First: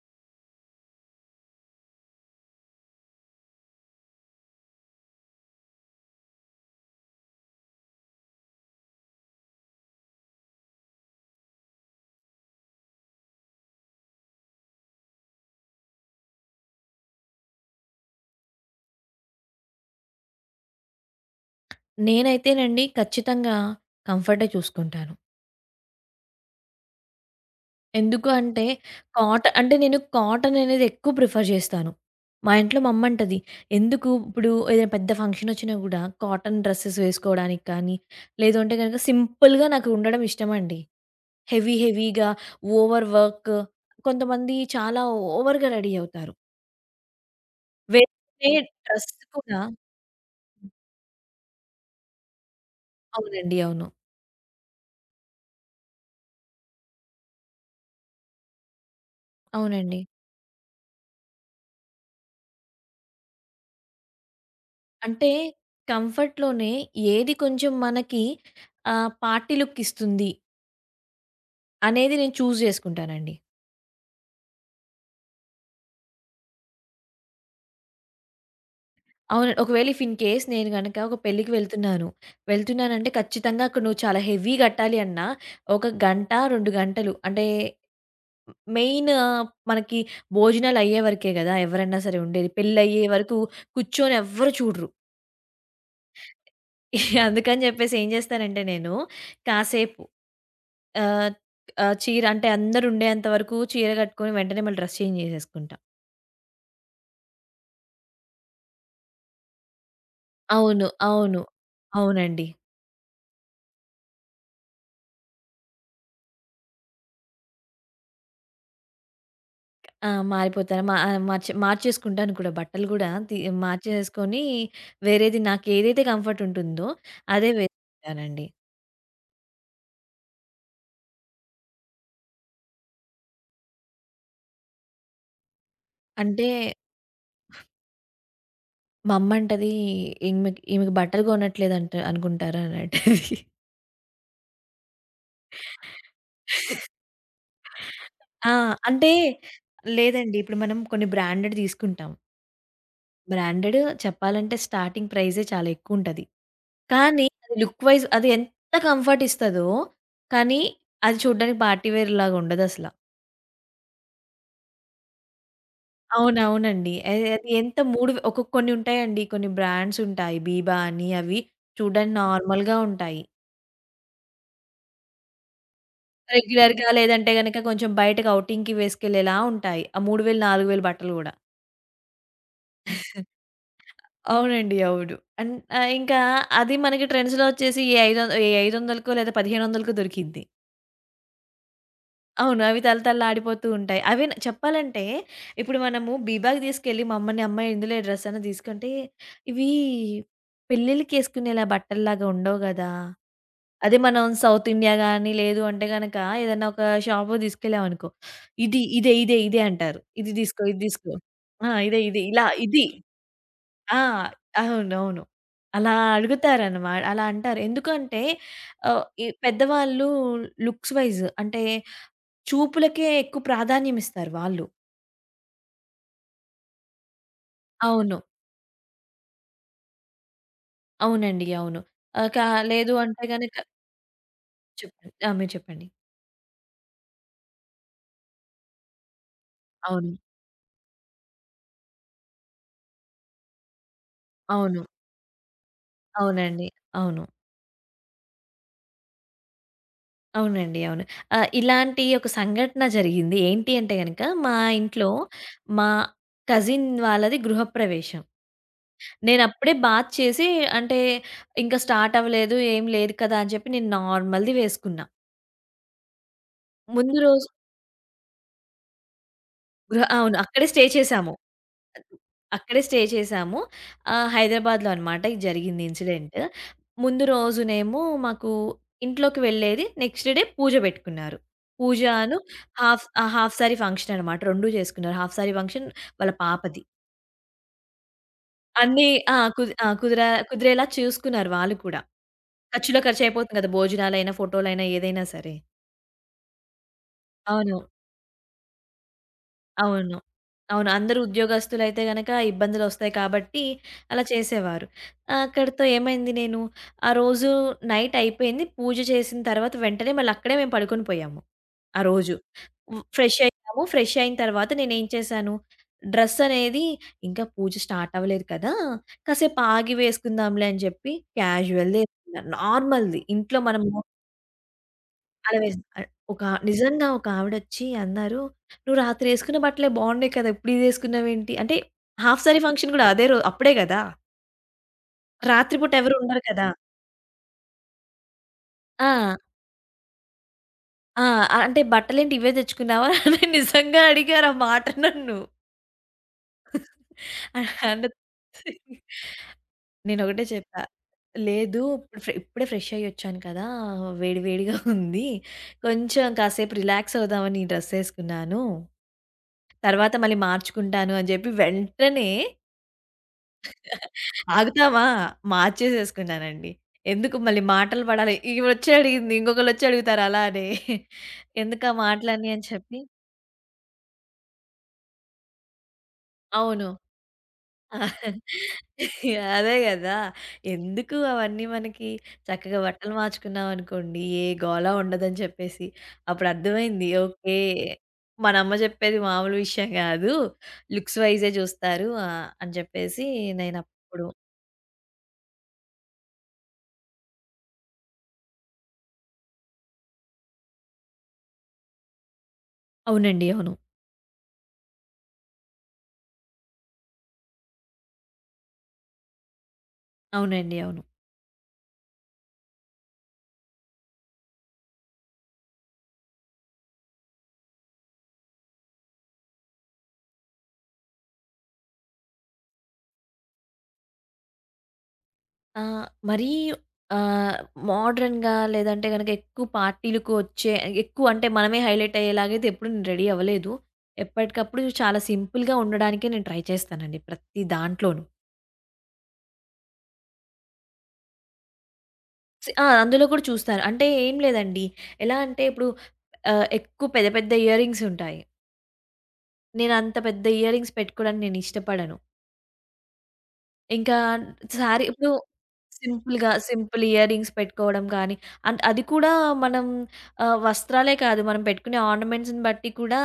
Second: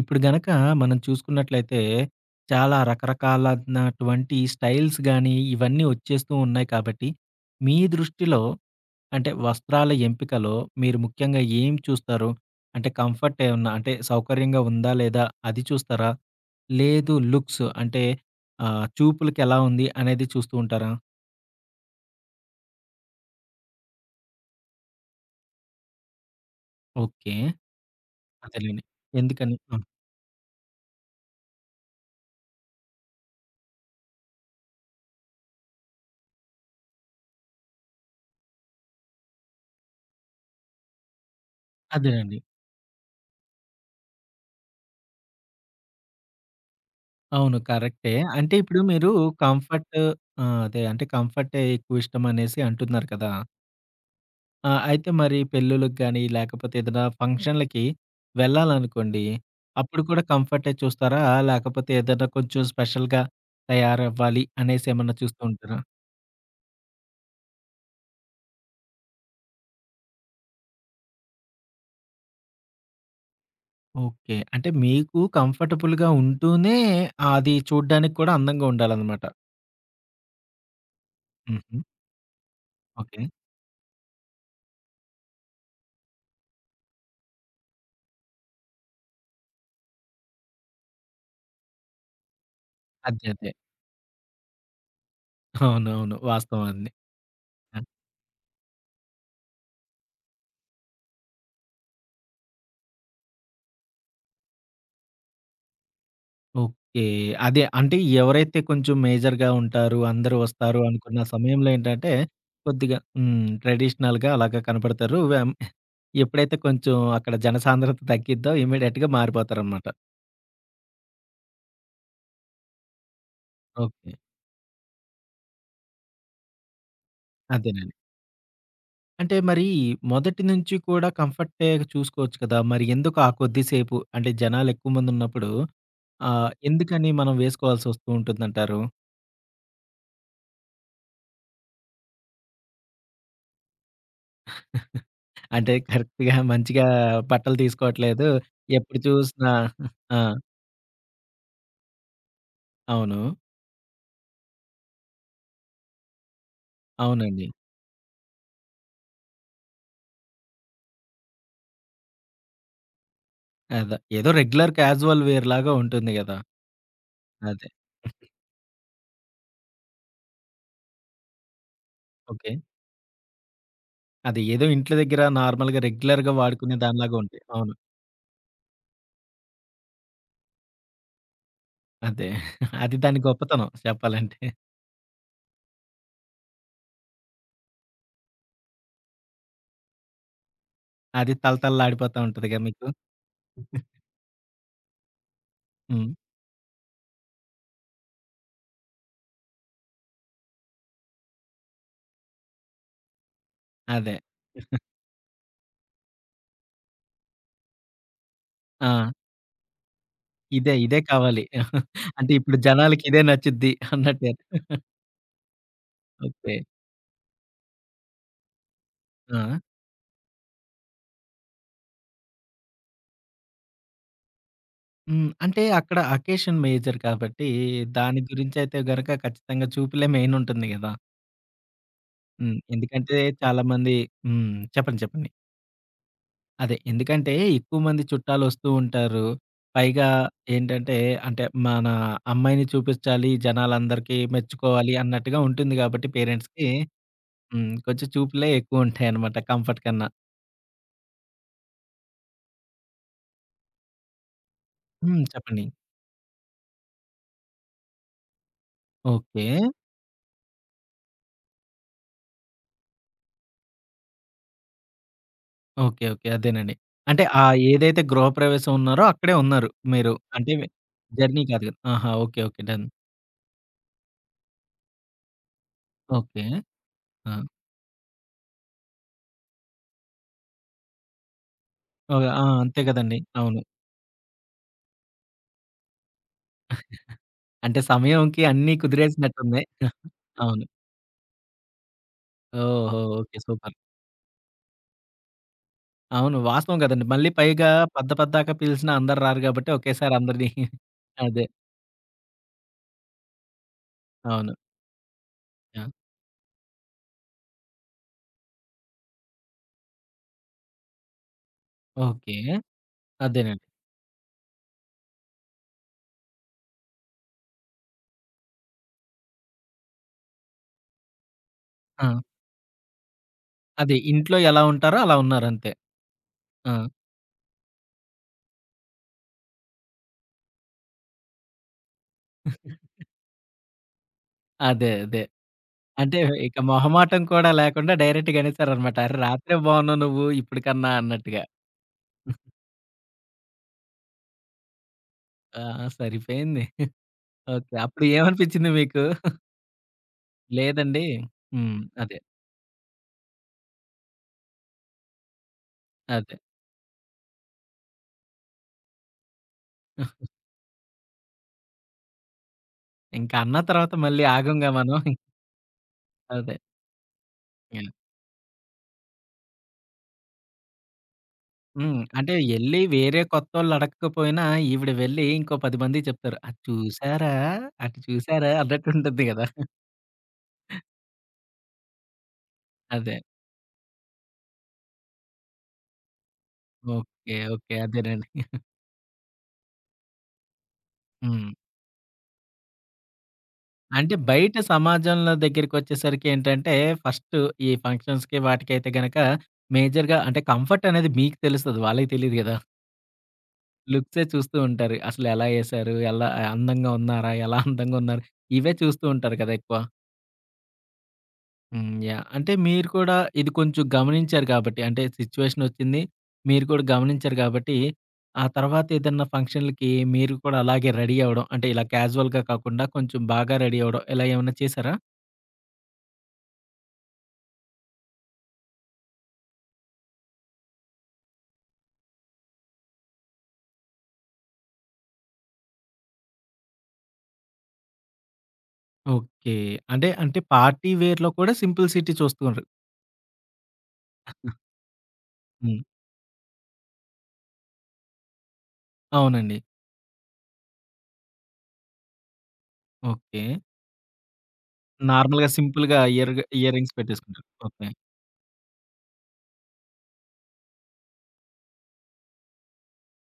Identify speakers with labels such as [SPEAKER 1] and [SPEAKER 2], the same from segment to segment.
[SPEAKER 1] ఇప్పుడు గనక మనం చూసుకున్నట్లయితే, చాలా రకరకాలనటువంటి స్టైల్స్ గానీ, ఇవన్నీ వచ్చేస్తూ ఉన్నాయి కాబట్టి, మీ దృష్టిలో అంటే వస్త్రాల ఎంపికలో మీరు ముఖ్యంగా ఏం చూస్తారు? అంటే కంఫర్ట్ ఏమన్నా అంటే సౌకర్యంగా ఉందా? లేదా? అది చూస్తారా? లేదు లుక్స్ అంటే చూపులకెలా ఉంది అనేది చూస్తూ ఉంటారా?
[SPEAKER 2] నేనైతేనండి ఖచ్చితంగా కంఫర్టే చూసుకుంటాను.
[SPEAKER 1] ఓకే.
[SPEAKER 2] ఎందుకు అంటే
[SPEAKER 1] అదేలెండి.
[SPEAKER 2] కాట
[SPEAKER 1] ఎందుకని?
[SPEAKER 2] అంటే
[SPEAKER 1] ఆ!
[SPEAKER 2] నేను కాటన్ అనేది ఎక్కువ ప్రిఫర్ చేస్తాను. మా ఇంట్లో మా అమ్మంటది, "ఎందుకు ఇప్పుడు ఏదైనా పెద్ద ఫంక్షన్ వచ్చినా గూడా కాటన్ డ్రెసెస్ వేసుకోవడానికి కానీ, లేదు అంటే గనక సింపుల్‌గా నాకు ఉండడం ఇష్టమండి. హెవీ హెవీగా
[SPEAKER 1] అదేనండి.
[SPEAKER 2] ఓవర్ వర్క్ కొంతమంది చాలా ఓవర్‌గా రెడీ అవుతారు.
[SPEAKER 1] అవును. కరెక్టే.
[SPEAKER 2] వేసుకునే
[SPEAKER 1] అంటే ఇప్పుడు మీరు
[SPEAKER 2] డ్రెస్ కూడా."
[SPEAKER 1] కంఫర్ట్. ఆ! అదే అంటే కంఫర్టే ఎక్కువ ఇష్టం అనేసి అంటున్నారు కదా!
[SPEAKER 2] అవునండి, అవును.
[SPEAKER 1] ఆ! అయితే మరి పెళ్ళిళ్ళకి గాని, లేకపోతే ఏదైనా ఫంక్షన్‌లకి వెళ్ళాలనుకోండి.
[SPEAKER 2] అవునండి.
[SPEAKER 1] అప్పుడు కూడా కంఫర్టే చూస్తారా? లేకపోతే ఏదైనా కొంచెం స్పెషల్‌గా తయారవ్వాలి అనేసి ఏమన్నా
[SPEAKER 2] అంటే
[SPEAKER 1] చూస్తూ ఉంటారా?
[SPEAKER 2] కంఫర్ట్‌లోనే ఏది కొంచెం మనకి పార్టీ లుక్ ఇస్తుంది అనేది నేను చూజ్ చేసుకుంటానండి.
[SPEAKER 1] ఓకే. అంటే మీకు కంఫర్టబుల్‌గా ఉంటూనే అది చూడ్డానికి కూడా అందంగా ఉండాలనమాట.
[SPEAKER 2] అవును. ఒకవేళ ఇఫ్ ఇన్ కేస్ నేను గనక ఒక పెళ్ళికి
[SPEAKER 1] హుహు.
[SPEAKER 2] వెళ్తున్నాను. వెళ్తున్నానంటే
[SPEAKER 1] ఓకే.
[SPEAKER 2] ఖచ్చితంగా అక్కడ నువ్వు చాలా హెవీ కట్టాలి అన్నా, ఒక గంట, 2 గంటలు అంటే మెయిన్ మనకి భోజనాలు అయ్యే వరకే గదా ఎవరైనా సరే ఉండేది. పెళ్ళయ్యే
[SPEAKER 1] అదే.
[SPEAKER 2] వరకు
[SPEAKER 1] అదే.
[SPEAKER 2] కూర్చొని ఎవ్వరు చూడరు.
[SPEAKER 1] అవునవును. వాస్తవం అది.
[SPEAKER 2] అందుకని
[SPEAKER 1] ఆ!
[SPEAKER 2] జెప్పేసి ఏం జేస్తానంటే నేను కాసేపు ఆహ్, ఆహ్, చీర అంటే అందరుండేంత వరకు చీర కట్టుకొని వెంటనే మళ్ళీ డ్రెస్ చేంజ్ చేసేసుకుంటా.
[SPEAKER 1] ఓకే. అదే. అంటే ఎవరైతే కొంచెం మేజర్‌గా ఉంటారు, అందరూ వస్తారు
[SPEAKER 2] అవును,
[SPEAKER 1] అనుకున్న
[SPEAKER 2] అవును.
[SPEAKER 1] సమయంలో ఏంటంటే,
[SPEAKER 2] అవునండి.
[SPEAKER 1] కొద్దిగా హ్మ్. ట్రెడిషనల్‌గా అలాగా కనపడతారు. ఎప్పుడైతే కొంచెం అక్కడ జనసాంద్రత తగ్గిద్దో ఇమ్మీడియేట్‌గా మారిపోతారనమాట.
[SPEAKER 2] ఆ, మారిపోతాను. మా ఆహ్, మార్చ్ మార్చేసుకుంటాను కూడా బట్టలు గూడా.
[SPEAKER 1] ఓకే.
[SPEAKER 2] మార్చేసుకొని వేరేది నాకేదైతే కంఫర్ట్ ఉంటుందో అదే
[SPEAKER 1] అదేనండి.
[SPEAKER 2] వేసుకుంటానండి.
[SPEAKER 1] అంటే మరి మొదటి నుంచి కూడా కంఫర్టే చూసుకోవచ్చు కదా! మరి ఎందుకు ఆ కొద్ది సేపు అంటే జనాలెక్కువ మందున్నప్పుడు
[SPEAKER 2] అంటే
[SPEAKER 1] ఎందుకని మనం వేసుకోవాల్సొస్తూ ఉంటుందంటారు?
[SPEAKER 2] మా అమ్మంటది, "ఈమెకి ఈమెకి బట్టలు కొనట్లేదంట అనుకుంటారా" అని అంటది.
[SPEAKER 1] అంటే కరెక్ట్‌గా మంచిగా బట్టలు తీసుకోవట్లేదు.
[SPEAKER 2] ఆ,
[SPEAKER 1] ఎప్పుడు
[SPEAKER 2] అంటే
[SPEAKER 1] చూసినా ఆ!
[SPEAKER 2] లేదండి, ఇప్పుడు మనం కొన్ని బ్రాండెడ్ తీసుకుంటాం.
[SPEAKER 1] అవును.
[SPEAKER 2] బ్రాండెడ్ చెప్పాలంటే స్టార్టింగ్ ప్రైజే చాలా ఎక్కువుంటది. కానీ
[SPEAKER 1] అవునండి.
[SPEAKER 2] అది లుక్ వైస్ అది ఎంత కంఫర్ట్ ఇస్తదో, కానీ అది చూడ్డానికి పార్టీ వేర్‌లాగా ఉండదసల.
[SPEAKER 1] అదే. ఏదో రెగ్యులర్ క్యాజువల్ వేర్ లాగా ఉంటుంది గదా!
[SPEAKER 2] అవునవునండి. అది అది
[SPEAKER 1] అదే.
[SPEAKER 2] ఎంత మూడు ఒకొ కొన్ని ఉంటాయండి. కొన్ని బ్రాండ్స్ ఉంటాయి. బీబా అని, అవి చూడ్డానికి
[SPEAKER 1] ఓకే.
[SPEAKER 2] నార్మల్‌గా ఉంటాయి.
[SPEAKER 1] అది ఏదో ఇంట్లో దగ్గర నార్మల్‌గా రెగ్యులర్‌గా వాడుకునే
[SPEAKER 2] రెగ్యులర్‌గా
[SPEAKER 1] దానిలాగా
[SPEAKER 2] లేదంటే
[SPEAKER 1] ఉంటాయి.
[SPEAKER 2] గనక
[SPEAKER 1] అవును.
[SPEAKER 2] కొంచెం బయటకి ఔటింగ్‌కి వేసుకెళ్ళేలా ఉంటాయి ఆ 3,000, 4,000 బట్టలు గూడా.
[SPEAKER 1] అదే. అది దాని గొప్పతనం చెప్పాలంటే.
[SPEAKER 2] అవునండి, అవును. అన్ ఇంకా అది మనకి ట్రెండ్స్‌లో వచ్చేసి ఏ ఐదొ ఏ 500కో లేదా 1,500కో దొరికిద్ది.
[SPEAKER 1] అది తళతళలాడిపోతా ఉంటదిగా
[SPEAKER 2] అవును, అవి
[SPEAKER 1] మీకు.
[SPEAKER 2] తళతళలాడిపోతూ ఉంటాయి. అవే న చెప్పాలంటే ఇప్పుడు
[SPEAKER 1] హ్మ్.
[SPEAKER 2] మనము బీబాకి తీసుకెళ్ళి మా అమ్మని, "అమ్మ ఇందులో ఈ డ్రెస్ అన్నా తీసుకుంటే ఇవి పెళ్ళిళ్ళకేసుకునేలా బట్టల్లాగా ఉండవు గదా!" అదే
[SPEAKER 1] అదే.
[SPEAKER 2] మనం సౌత్ ఇండియా గాని, లేదు అంటే గనక ఏదన్నా ఒక షాపుకి తీసుకెళ్ళామనుకో, "ఇది
[SPEAKER 1] ఆ!
[SPEAKER 2] ఇదే, ఇదే, ఇదే" అంటారు, "ఇది తీసుకో,
[SPEAKER 1] ఇదే,
[SPEAKER 2] ఇది
[SPEAKER 1] ఇదే
[SPEAKER 2] తీసుకో.
[SPEAKER 1] కావాలి.
[SPEAKER 2] ఆ, ఇదే, ఇదే
[SPEAKER 1] అంటే
[SPEAKER 2] ఇలా
[SPEAKER 1] ఇప్పుడు
[SPEAKER 2] ఇది."
[SPEAKER 1] జనాలకి ఇదే నచ్చుద్ది
[SPEAKER 2] ఆ,
[SPEAKER 1] అన్నట్టే.
[SPEAKER 2] అవునవును.
[SPEAKER 1] ఓకే.
[SPEAKER 2] అలా అంటారు. ఎందుకంటే ఈ
[SPEAKER 1] ఆ!
[SPEAKER 2] పెద్దవాళ్ళు లుక్స్ వైస్ అంటే చూపులకే ఎక్కువ ప్రాధాన్యం ఇస్తారు వాళ్ళు.
[SPEAKER 1] హ్మ్. అంటే అక్కడ అకేషన్ మేజర్ కాబట్టి
[SPEAKER 2] అవును,
[SPEAKER 1] దాని గురించయితే గనక ఖచ్చితంగా చూపులే మెయిన్ ఉంటుంది గదా!
[SPEAKER 2] అవునండి, అవును. ఆహ్, కా
[SPEAKER 1] హ్మ్.
[SPEAKER 2] లేదు
[SPEAKER 1] ఎందుకంటే
[SPEAKER 2] అంటే గనక
[SPEAKER 1] చాలామంది హ్మ్. చెప్పండి.
[SPEAKER 2] చెప్పండి.
[SPEAKER 1] చెప్పండి.
[SPEAKER 2] ఆ, మీరు చెప్పండి.
[SPEAKER 1] అదే ఎందుకంటే ఎక్కువ మంది చుట్టాలొస్తూ ఉంటారు. పైగా
[SPEAKER 2] అవును,
[SPEAKER 1] ఏంటంటే అంటే మన అమ్మాయిని చూపించాలి, జనాలందరికీ
[SPEAKER 2] అవును,
[SPEAKER 1] మెచ్చుకోవాలి అన్నట్టుగా ఉంటుంది కాబట్టి
[SPEAKER 2] అవునండి,
[SPEAKER 1] పేరెంట్స్‌కి
[SPEAKER 2] అవును,
[SPEAKER 1] హ్మ్. కొంచెం చూపులే ఎక్కువుంటాయన్నమాట కంఫర్ట్ కన్నా.
[SPEAKER 2] అవునండి, అవును. ఇలాంటి ఒక సంఘటన జరిగింది. ఏంటి అంటే గనక మా ఇంట్లో
[SPEAKER 1] హ్మ్. చెప్పండి.
[SPEAKER 2] మా కజిన్ వాళ్ళది గృహప్రవేశం.
[SPEAKER 1] ఓకే.
[SPEAKER 2] నేనప్పుడే బాత్ చేసి అంటే ఇంకా స్టార్ట్ అవ్వలేదు, ఏం లేదు కదా అని చెప్పి నేను నార్మల్‌ది వేసుకున్నా.
[SPEAKER 1] ఓకే. ఓకే. అదేనండి.
[SPEAKER 2] ముందు
[SPEAKER 1] అంటే ఆ
[SPEAKER 2] రోజు,
[SPEAKER 1] ఏదైతే గృహప్రవేశం ఉన్నారో అక్కడే ఉన్నారు మీరు.
[SPEAKER 2] అవును,
[SPEAKER 1] అంటే
[SPEAKER 2] అక్కడే స్టే చేశాము.
[SPEAKER 1] జర్నీ కాదు కదా! ఆహా! ఓకే. ఓకే.
[SPEAKER 2] అక్కడే
[SPEAKER 1] డన్.
[SPEAKER 2] స్టే చేశాము. హైదరాబాద్‌లో అనమాట ఇది జరిగింది ఇన్సిడెంట్.
[SPEAKER 1] ఓకే.
[SPEAKER 2] ముందు
[SPEAKER 1] ఆ!
[SPEAKER 2] రోజునేమో మాకు ఇంట్లోకి వెళ్ళేది. నెక్స్ట్ డే పూజ పెట్టుకున్నారు. పూజ
[SPEAKER 1] ఓహ్!
[SPEAKER 2] అను
[SPEAKER 1] ఆ! అంతే కదండీ.
[SPEAKER 2] హాఫ్
[SPEAKER 1] అవును.
[SPEAKER 2] సారీ ఫంక్షన్ అనమాట. 2 చేసుకున్నారు, హాఫ్ సారీ ఫంక్షన్ వాళ్ళ పాపది.
[SPEAKER 1] అంటే సమయంకి అన్నీ
[SPEAKER 2] అన్నీ ఆ,
[SPEAKER 1] కుదిరేసినట్టుంది.
[SPEAKER 2] కుది ఆ! కుదిర
[SPEAKER 1] అవును.
[SPEAKER 2] కుదిరేలా చూసుకున్నారు వాళ్ళు కూడా.
[SPEAKER 1] ఓహో!
[SPEAKER 2] ఖర్చులో
[SPEAKER 1] ఓకే.
[SPEAKER 2] ఖర్చయిపోతుంది కదా,
[SPEAKER 1] సూపర్.
[SPEAKER 2] భోజనాలైనా, ఫోటోలైనా, ఏదైనా సరే.
[SPEAKER 1] అవును. వాస్తవం గదండీ. మళ్ళీ పైగా
[SPEAKER 2] అవును,
[SPEAKER 1] పద్దాక పిలిసినా అందరు రారు గాబట్టి ఒకేసారి
[SPEAKER 2] అవును,
[SPEAKER 1] అందరిని
[SPEAKER 2] అవును. అందరూ
[SPEAKER 1] అదే.
[SPEAKER 2] ఉద్యోగస్తులైతే గనక ఇబ్బందులొస్తాయి కాబట్టి అలా
[SPEAKER 1] అవును.
[SPEAKER 2] చేసేవారు. ఆ, అక్కడితో
[SPEAKER 1] ఆ!
[SPEAKER 2] ఏమైంది, నేను ఆ రోజు నైట్ అయిపోయింది. పూజ చేసిన తర్వాత వెంటనే మళ్ళీ అక్కడే మేము పడుకొని పోయాము ఆ రోజు.
[SPEAKER 1] ఓకే.
[SPEAKER 2] హ్మ్. ఫ్రెష్
[SPEAKER 1] అదేనండి.
[SPEAKER 2] అయ్యాము. ఫ్రెష్ అయిన తర్వాత నేనేం చేశాను, డ్రెస్ అనేది ఇంకా పూజ స్టార్ట్ అవ్వలేదు కదా, కాసేపు ఆగి వేసుకుందాంలే అని చెప్పి క్యాజువల్‌ది
[SPEAKER 1] ఆ!
[SPEAKER 2] ఏసుకున్నాను, నార్మల్‌ది ఇంట్లో మనం
[SPEAKER 1] అదే ఇంట్లో ఎలా ఉంటారో అలా
[SPEAKER 2] అలా
[SPEAKER 1] ఉన్నారంతే.
[SPEAKER 2] వేసి, ఆహ్, ఒక
[SPEAKER 1] ఆ!
[SPEAKER 2] నిజంగా ఒక ఆవిడొచ్చి అన్నారు, "నువ్వు రాత్రి యేసుకున్న బట్టలే బాగున్నాయి కదా, ఇప్పుడు ఇదేసుకున్నావేంటి?" అంటే హాఫ్ సారీ ఫంక్షన్ గూడా అదే అప్పుడే గదా,
[SPEAKER 1] అదే. అదే.
[SPEAKER 2] రాత్రి పూట ఎవరు
[SPEAKER 1] అంటే
[SPEAKER 2] ఉండరు
[SPEAKER 1] ఇక
[SPEAKER 2] కదా.
[SPEAKER 1] మొహమాటం కూడా లేకుండా డైరెక్ట్‌గా అనేసారనమాట. "అరె!
[SPEAKER 2] ఆ,
[SPEAKER 1] రాత్రే బావున్నావు నువ్వు ఇప్పుడు కన్నా"
[SPEAKER 2] ఆ,
[SPEAKER 1] అన్నట్టుగా.
[SPEAKER 2] అంటే "బట్టలేంటి ఇవే తెచ్చుకున్నావా?" అని నిజంగా అడిగారు ఆ మాట నన్ను.
[SPEAKER 1] ఆ! సరిపోయింది. ఓకే. అప్పుడు
[SPEAKER 2] అండ్
[SPEAKER 1] ఏమనిపించింది మీకు?
[SPEAKER 2] నేనొకటే చెప్పా,
[SPEAKER 1] లేదండి హ్మ్.
[SPEAKER 2] "లేదు,
[SPEAKER 1] అదే.
[SPEAKER 2] ఇప్పుడు ఇప్పుడే ఫ్రెష్ అయ్యొచ్చాను కదా, వేడి వేడిగా ఉంది, కొంచెం
[SPEAKER 1] అదే.
[SPEAKER 2] కాసేపు రిలాక్స్ అవుదామని ఈ డ్రెస్ యేసుకున్నాను, తర్వాత మళ్ళీ మార్చుకుంటాను" అని జెప్పి వెంటనే,
[SPEAKER 1] ఇంక అన్న తర్వాత మళ్ళీ ఆగంగా మనం.
[SPEAKER 2] ఆగుతామా,
[SPEAKER 1] అదే.
[SPEAKER 2] మార్చేసేసుకున్నానండి. ఎందుకు మళ్ళీ
[SPEAKER 1] యాహ్!
[SPEAKER 2] మాటలు పడాలి, ఈమొచ్చి అడిగింది, ఇంకొకళ్ళొచ్చి అడుగుతారు అలా అని, ఎందుకా
[SPEAKER 1] హ్మ్. అంటే
[SPEAKER 2] మాటలన్నీ అని
[SPEAKER 1] ఎళ్లి
[SPEAKER 2] చెప్పి.
[SPEAKER 1] వేరే కొత్తోళ్ళు అడక్కపోయినా ఈవిడ వెళ్ళి ఇంకో 10 మందికి చెప్తారు. "అది
[SPEAKER 2] అవును.
[SPEAKER 1] చూసారా? అటు
[SPEAKER 2] ఆ,
[SPEAKER 1] చూసారా?" అన్నట్టుంటుంది గదా!
[SPEAKER 2] అదే గదా, ఎందుకు అవన్నీ మనకి? చక్కగా బట్టలు
[SPEAKER 1] అదే.
[SPEAKER 2] మార్చుకున్నామనుకోండి, ఏ గోల ఉండదని చెప్పేసి. అప్పుడు అర్థమైంది,
[SPEAKER 1] ఓకే.
[SPEAKER 2] Okay,
[SPEAKER 1] okay. అదేనండి.
[SPEAKER 2] మన అమ్మ చెప్పేది మామూలు విషయం గాదు, లుక్స్
[SPEAKER 1] హ్మ్.
[SPEAKER 2] వైజే చూస్తారు అని చెప్పేసి
[SPEAKER 1] అంటే
[SPEAKER 2] నేనప్పుడు.
[SPEAKER 1] బయట సమాజంలో దగ్గరికొచ్చేసరికి ఏంటంటే ఫస్ట్ ఈ ఫంక్షన్స్‌కి వాటికైతే గనక మేజర్‌గా అంటే కంఫర్ట్ అనేది మీకు తెలుస్తది. వాళ్ళకి తెలీదు గదా!
[SPEAKER 2] అవునండి, అవును,
[SPEAKER 1] లుక్సే చూస్తూ ఉంటారు. అసలెలా ఏశారు? ఎలా అందంగా ఉన్నారా? ఎలా అందంగా ఉన్నారు? ఇవే చూస్తూ ఉంటారు కదా ఎక్కువ.
[SPEAKER 2] అవునండి, అవును.
[SPEAKER 1] హ్మ్. యాహ్! అంటే మీరు కూడా ఇది కొంచెం గమనించారు కాబట్టి, అంటే సిచ్యువేషన్ ఒచ్చింది. మీరు కూడా గమనించారు కాబట్టి, ఆ తర్వాత ఏదన్నా ఫంక్షన్‌లకి మీరు కూడా అలాగే రెడీ అవ్వడం, అంటే ఇలా క్యాజువల్‌గా కాకుండా కొంచెం బాగా రెడీ అవ్వడం ఇలా ఏమన్నా చేశారా?
[SPEAKER 2] ఆ, మరీ ఆహ్, మోడర్న్‌గా లేదంటే గనక ఎక్కువ పార్టీలకు వచ్చే, ఎక్కువ అంటే మనమే హైలైట్ అయ్యేలాగా అయితే ఎప్పుడు నేను రెడీ అవ్వలేదు. ఎప్పటికప్పుడు చాలా సింపుల్‌గా ఉండడానికే నేను ట్రై చేస్తానండి ప్రతి దాంట్లోనూ.
[SPEAKER 1] ఓకే. అంటే పార్టీ వేర్‌లో కూడా సింపుల్ సిటీ చూస్తున్నారు.
[SPEAKER 2] ఆ, అందులో కూడా చూస్తాను. అంటే ఏం లేదండి, ఎలా అంటే
[SPEAKER 1] హ్మ్.
[SPEAKER 2] ఇప్పుడు ఎక్కువ పెద్ద పెద్ద ఇయర్ రింగ్స్ ఉంటాయి.
[SPEAKER 1] అవునండి.
[SPEAKER 2] నేను అంత పెద్ద ఇయర్ రింగ్స్ పెట్టుకోవడానికి నేను ఇష్టపడను.
[SPEAKER 1] ఓకే.
[SPEAKER 2] ఇంకా శారీ ఇప్పుడు
[SPEAKER 1] నార్మల్‌గా సింపుల్‌గా
[SPEAKER 2] సింపుల్‌గా
[SPEAKER 1] ఇయర్ రింగ్స్
[SPEAKER 2] సింపుల్ ఇయర్
[SPEAKER 1] పెట్టేసుకుంటారు.
[SPEAKER 2] Rings
[SPEAKER 1] okay.
[SPEAKER 2] పెట్టుకోవడం కానీ, అది కూడా మనం, వస్త్రాలే కాదు మనం పెట్టుకునే ఆర్నమెంట్స్‌ని బట్టి కూడా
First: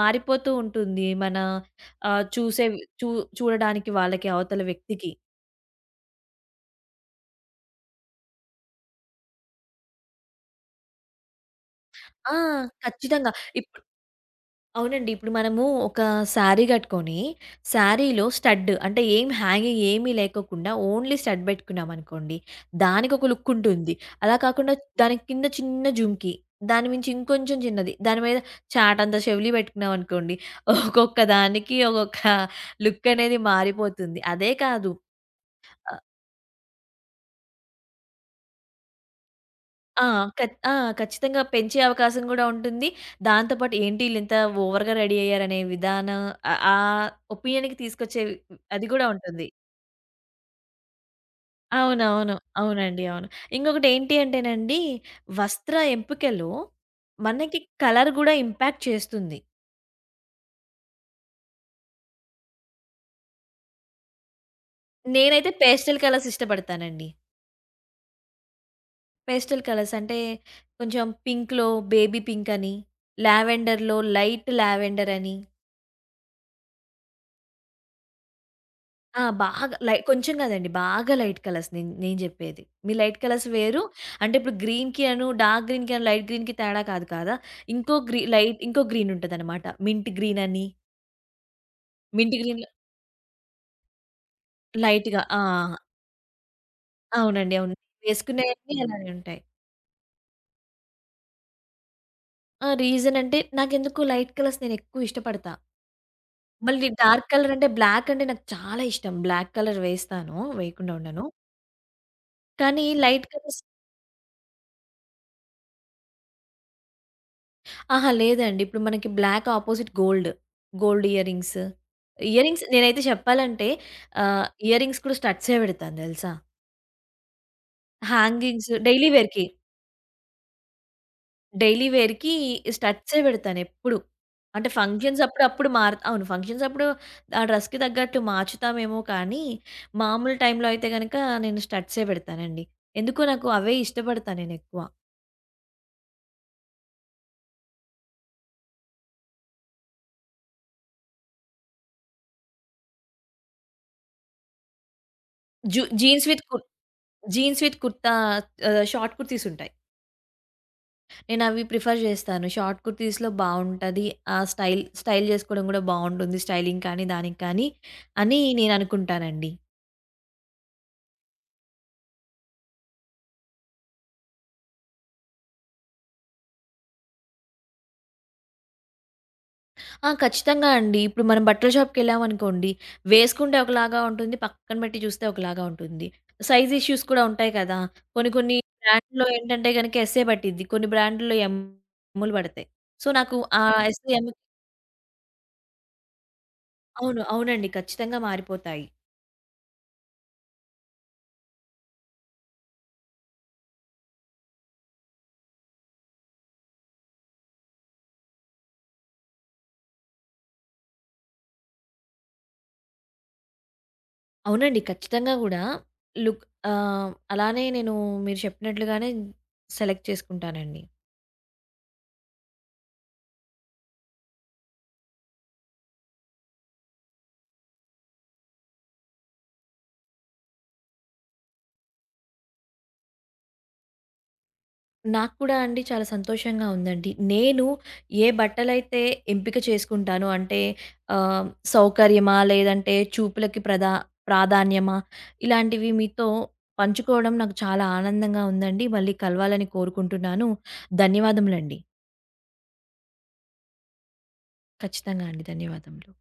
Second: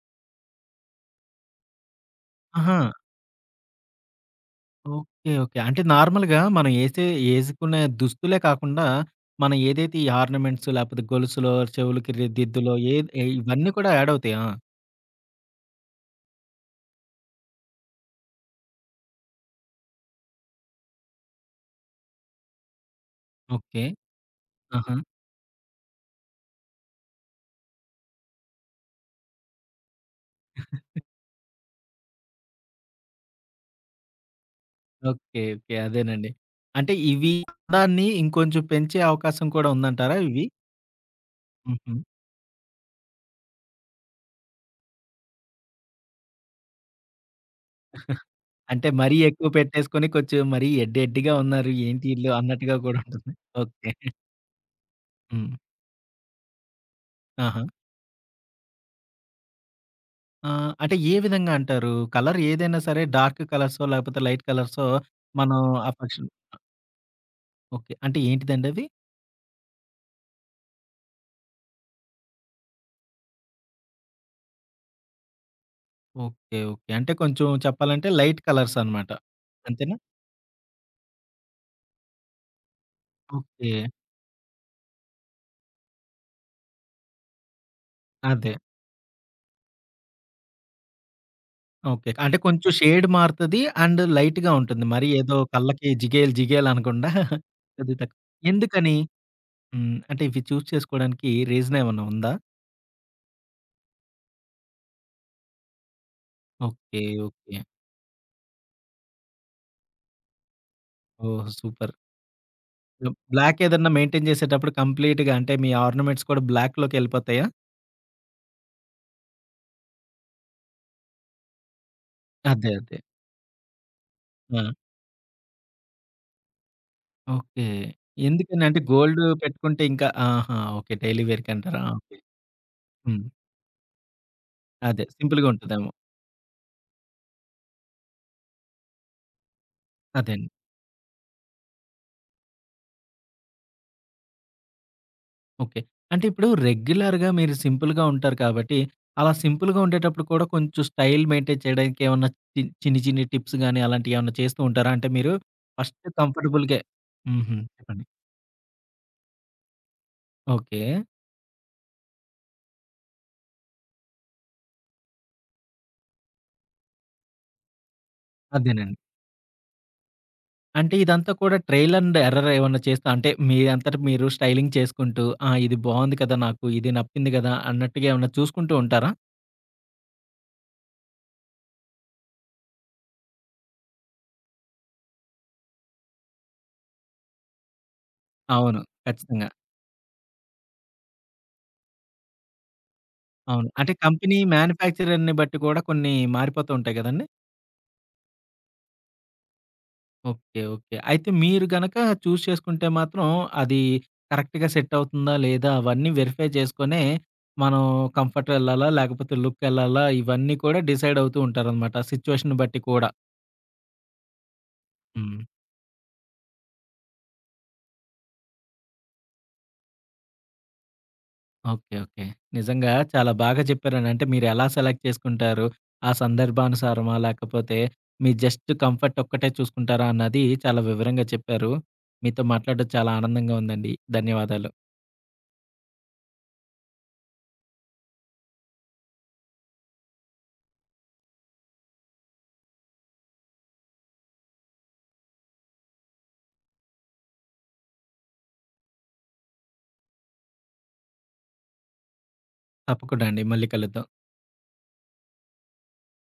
[SPEAKER 2] మారిపోతూ ఉంటుంది మన ఆహ్, చూసే
[SPEAKER 1] ఆహా!
[SPEAKER 2] చూ చూడడానికి వాళ్ళకి అవతల వ్యక్తికి.
[SPEAKER 1] ఓకే. ఓకే. అంటే నార్మల్‌గా మనం ఏసుకునే దుస్తులే కాకుండా, మనం ఏదైతే ఈ ఆర్నమెంట్స్ లేకపోతే గొలుసులో, చెవులకి
[SPEAKER 2] ఆ,
[SPEAKER 1] దిద్దులో ఏద్ ఏ
[SPEAKER 2] ఖచ్చితంగా.
[SPEAKER 1] ఇవన్నీ
[SPEAKER 2] ఇప్
[SPEAKER 1] కూడా యాడ్ అవుతాయా?
[SPEAKER 2] అవునండి, ఇప్పుడు మనము ఒక శారీ గట్టుకొని, శారీలో స్టడ్ అంటే ఏం హ్యాంగింగ్ ఏమీ లేకోకుండా ఓన్లీ స్టడ్ బెట్టుకున్నామనుకోండి, దానికొక లుక్
[SPEAKER 1] ఓకే.
[SPEAKER 2] ఉంటుంది. అలా కాకుండా
[SPEAKER 1] ఆహా!
[SPEAKER 2] దాని కింద చిన్న జుంకి, దాని మించి ఇంకొంచెం చిన్నది, దాని మీద చాటంత చెవిలీ బెట్టుకున్నామనుకోండి, ఒక్కొక్క దానికి ఒక్కొక్క లుక్ అనేది మారిపోతుంది. అదే కాదు.
[SPEAKER 1] ఓకే. ఓకే. అదేనండి. అంటే ఇవి అందాన్ని ఇంకొంచెం పెంచే అవకాశం కూడా
[SPEAKER 2] ఆ!
[SPEAKER 1] ఉందంటారా ఇవి?
[SPEAKER 2] ఖచ్ ఆ! ఖచ్చితంగా పెంచే
[SPEAKER 1] హుహు.
[SPEAKER 2] అవకాశం గూడా ఉంటుంది. దాంతో పాటు ఏంటి ఈళ్ళింత ఓవర్‌గా రెడీ అయ్యారనే విధానం ఆహ్, ఆ ఒపీనియన్‌కి తీసుకొచ్చేవి
[SPEAKER 1] అంటే
[SPEAKER 2] అది గూడా
[SPEAKER 1] మరీ
[SPEAKER 2] ఉంటుంది.
[SPEAKER 1] ఎక్కువ పెట్టేసుకొని కొంచెం మరీ ఎడ్డెడ్డిగా ఉన్నారు ఏంటి ఈళ్ళు
[SPEAKER 2] అవునవును,
[SPEAKER 1] అన్నట్టుగా కూడా
[SPEAKER 2] అవునండి, అవును.
[SPEAKER 1] ఉంటుంది. ఓకే.
[SPEAKER 2] ఇంకొకటేంటి అంటేనండి,
[SPEAKER 1] హ్మ్.
[SPEAKER 2] వస్త్ర ఎంపికలో మనకి
[SPEAKER 1] ఆహా!
[SPEAKER 2] కలర్ గూడా ఇంపాక్ట్ చేస్తుంది.
[SPEAKER 1] ఆ! అంటే ఏ విధంగా అంటారు? కలర్ ఏదైనా సరే డార్క్ కలర్సో, లేకపోతే లైట్ కలర్సో
[SPEAKER 2] నేనైతే
[SPEAKER 1] మనం
[SPEAKER 2] పేస్టల్
[SPEAKER 1] అఫెక్షన్.
[SPEAKER 2] కలర్స్ ఇష్టపడతానండి.
[SPEAKER 1] ఓకే. అంటే ఏంటిదండి అవి?
[SPEAKER 2] పేస్టల్ కలర్స్ అంటే కొంచెం పింక్‌లో బేబీ పింక్ అని, లావెండర్‌లో లైట్ లావెండర్ అని.
[SPEAKER 1] ఓకే. ఓకే. అంటే కొంచెం చెప్పాలంటే లైట్ కలర్స్ అనమాట.
[SPEAKER 2] ఆ, బాగా
[SPEAKER 1] అంతేనా?
[SPEAKER 2] లై కొంచెం కాదండి, బాగా లైట్ కలర్స్ నేను నేను చెప్పేది, మీ లైట్ కలర్స్
[SPEAKER 1] ఓకే.
[SPEAKER 2] వేరు. అంటే ఇప్పుడు గ్రీన్‌కి అను, డార్క్ గ్రీన్‌కి అను, లైట్ గ్రీన్‌కి తేడా కాదు కదా.
[SPEAKER 1] అదే.
[SPEAKER 2] ఇంకో గ్రీన్ ఉంటదనమాట, మింట్ గ్రీన్ అని.
[SPEAKER 1] ఓకే. అంటే
[SPEAKER 2] మింట్ గ్రీన్‌లో
[SPEAKER 1] కొంచెం షేడ్ మారుతది అండ్ లైట్‌గా ఉంటుంది. మరి
[SPEAKER 2] లైట్‌గా,
[SPEAKER 1] ఏదో
[SPEAKER 2] ఆ,
[SPEAKER 1] కళ్ళకి జిగేల్ జిగేల్ అనకుండా
[SPEAKER 2] అవునండి, అవును.
[SPEAKER 1] కొద్దిగా తక్కువ.
[SPEAKER 2] వేసుకునేయన్నీ
[SPEAKER 1] ఎందుకని?
[SPEAKER 2] అలానే ఉంటాయి.
[SPEAKER 1] హ్మ్. అంటే ఇవి చూజ్ చేసుకోవడానికి రీజన్ ఏమన్నా ఉందా?
[SPEAKER 2] ఆ, రీజన్ అంటే నాకెందుకో లైట్ కలర్స్ నేను ఎక్కువ ఇష్టపడతా. మళ్ళీ
[SPEAKER 1] ఓకే.
[SPEAKER 2] Dark colour
[SPEAKER 1] okay.
[SPEAKER 2] అంటే బ్లాక్ అంటే నాకు చాలా ఇష్టం, బ్లాక్ కలర్ వేస్తాను, వేయకుండా ఉండను.
[SPEAKER 1] ఓహ్! సూపర్.
[SPEAKER 2] కానీ లైట్
[SPEAKER 1] బ్లాక్
[SPEAKER 2] కలర్స్.
[SPEAKER 1] ఏదన్నా మెయింటైన్ చేసేటప్పుడు కంప్లీట్‌గా అంటే మీ ఆర్నమెంట్స్ కూడా బ్లాక్‌లోకెళ్ళిపోతాయా?
[SPEAKER 2] అహా, లేదండి, ఇప్పుడు మనకి black opposite gold, gold earrings. Earrings
[SPEAKER 1] అదే. అదే.
[SPEAKER 2] నేనైతే చెప్పాలంటే,
[SPEAKER 1] ఆ!
[SPEAKER 2] ఇయరింగ్స్ కూడా స్టడ్సే పెడతాను తెలుసా?
[SPEAKER 1] ఓకే. ఎందుకని
[SPEAKER 2] హ్యాంగింగ్స్
[SPEAKER 1] అంటే
[SPEAKER 2] డైలీ
[SPEAKER 1] గోల్డ్
[SPEAKER 2] వేర్‌కి.
[SPEAKER 1] పెట్టుకుంటే ఇంకా ఆహా! ఓకే. డైలీ వేర్‌కంటారా?
[SPEAKER 2] Daily
[SPEAKER 1] okay.
[SPEAKER 2] వేర్‌కి స్టడ్సే
[SPEAKER 1] హ్మ్.
[SPEAKER 2] పెడతానెప్పుడు. అంటే
[SPEAKER 1] అదే
[SPEAKER 2] ఫంక్షన్స్ అప్పుడు
[SPEAKER 1] సింపుల్‌గా
[SPEAKER 2] అప్పుడు
[SPEAKER 1] ఉంటదేమో.
[SPEAKER 2] మార్ అవును, ఫంక్షన్స్ అప్పుడు ఆ డ్రెస్‌కి తగ్గట్టు మార్చుతామేమో కానీ,
[SPEAKER 1] అదే
[SPEAKER 2] మామూలు
[SPEAKER 1] అండి.
[SPEAKER 2] టైంలో అయితే గనక నేను స్టడ్సే పెడతానండి. ఎందుకో నాకు అవే ఇష్టపడతా నేనెక్కువ.
[SPEAKER 1] ఓకే. అంటే ఇప్పుడు రెగ్యులర్‌గా మీరు సింపుల్‌గా ఉంటారు కాబట్టి, అలా సింపుల్‌గా ఉండేటప్పుడు కూడా కొంచెం స్టైల్ మెయింటైన్ చేయడానికి ఏమన్నా చిన్ని చిన్ని టిప్స్ గాని అలాంటియేమన్నా చేస్తూ ఉంటారా? అంటే మీరు
[SPEAKER 2] జు
[SPEAKER 1] ఫస్ట్
[SPEAKER 2] జీన్స్ విత్ కు
[SPEAKER 1] కంఫర్టబుల్‌గే హుహు.
[SPEAKER 2] జీన్స్ విత్
[SPEAKER 1] చెప్పండి.
[SPEAKER 2] కుర్తా, షార్ట్ కుర్తీస్ ఉంటాయి,
[SPEAKER 1] ఓకే.
[SPEAKER 2] నేనవి ప్రిఫర్ జేస్తాను. షార్ట్ కుర్తీస్‌లో బావుంటది ఆ స్టైల్ జేసుకోవడం గూడా బావుంటుంది. స్టైలింగ్ కానీ, దానికి కానీ, అని
[SPEAKER 1] అదేనండి.
[SPEAKER 2] నేననుకుంటానండి.
[SPEAKER 1] అంటే ఇదంతా కూడా ట్రైల్ అండ్ ఎర్రర్ ఏమన్నా చేస్తా అంటే మీ అంతట మీరు స్టైలింగ్ చేసుకుంటూ, ఆ! ఇది బావుంది కదా! నాకు ఇది నప్పింది కదా! అన్నట్టుగా ఏమన్నా చూసుకుంటూ ఉంటారా?
[SPEAKER 2] ఆ, ఖచ్చితంగా అండి. ఇప్పుడు మనం బట్టల షాప్‌కెళ్ళామనుకోండి, వేసుకుంటే ఒకలాగా ఉంటుంది, పక్కన పెట్టి చూస్తే ఒకలాగా ఉంటుంది. సైజ్ ఇష్యూస్ కూడా ఉంటాయి కదా. కొన్ని కొన్ని
[SPEAKER 1] అవును.
[SPEAKER 2] బ్రాండ్‌లో
[SPEAKER 1] ఖచ్చితంగా.
[SPEAKER 2] ఏంటంటే గనక ఎస్సే పట్టిద్ది, కొన్ని బ్రాండ్‌లో ఎమ్‌లు పడతాయి. సో, నాకు ఆ
[SPEAKER 1] అవును. అంటే
[SPEAKER 2] ఎస్‌లు, ఎమ్
[SPEAKER 1] కంపెనీ మ్యానుఫ్యాక్చరర్‌ని బట్టి కూడా కొన్ని మారిపోతూ ఉంటాయి
[SPEAKER 2] అవును,
[SPEAKER 1] గదండీ!
[SPEAKER 2] అవునండి, ఖచ్చితంగా మారిపోతాయి.
[SPEAKER 1] ఓకే. ఓకే. అయితే మీరు గనక చూజ్ చేసుకుంటే మాత్రం అది కరెక్ట్‌గా సెట్ అవుతుందా? లేదా? అవన్నీ వెరిఫై చేసుకొనే మనం కంఫర్ట్ వెళ్ళాలా? లేకపోతే లుక్ వెళ్ళాలా? ఇవన్నీ కూడా డిసైడ్ అవుతూ ఉంటారనమాట సిట్యుయేషన్‌ని బట్టి కూడా.
[SPEAKER 2] అవునండి, ఖచ్చితంగా
[SPEAKER 1] హ్మ్.
[SPEAKER 2] గూడా లుక్, అలానే నేను మీరు చెప్పినట్లుగానే సెలెక్ట్ చేసుకుంటానండి.
[SPEAKER 1] ఓకే. ఓకే. నిజంగా చాలా బాగా చెప్పారండి. అంటే మీరెలా సెలెక్ట్ చేసుకుంటారు? ఆ సందర్భానుసారమా? లేకపోతే మీ జస్ట్ కంఫర్ట్ ఒక్కటే చూసుకుంటారా? అన్నది చాలా వివరంగా చెప్పారు. మీతో మాట్లాడడం చాలా ఆనందంగా ఉందండి. ధన్యవాదాలు.
[SPEAKER 2] నాకు కూడా అండి చాలా సంతోషంగా ఉందండి. నేను ఏ బట్టలైతే ఎంపిక చేసుకుంటాను అంటే, ఆహ్, సౌకర్యమా? లేదంటే చూపులకి ప్రాధాన్యమా? ఇలాంటివి మీతో పంచుకోవడం నాకు చాలా ఆనందంగా ఉందండి. మళ్ళీ కలవాలని కోరుకుంటున్నాను. ధన్యవాదములండి.
[SPEAKER 1] తప్పకుండా అండి. మళ్ళీ కలుద్దాం.
[SPEAKER 2] ఖచ్చితంగా అండి, ధన్యవాదములు.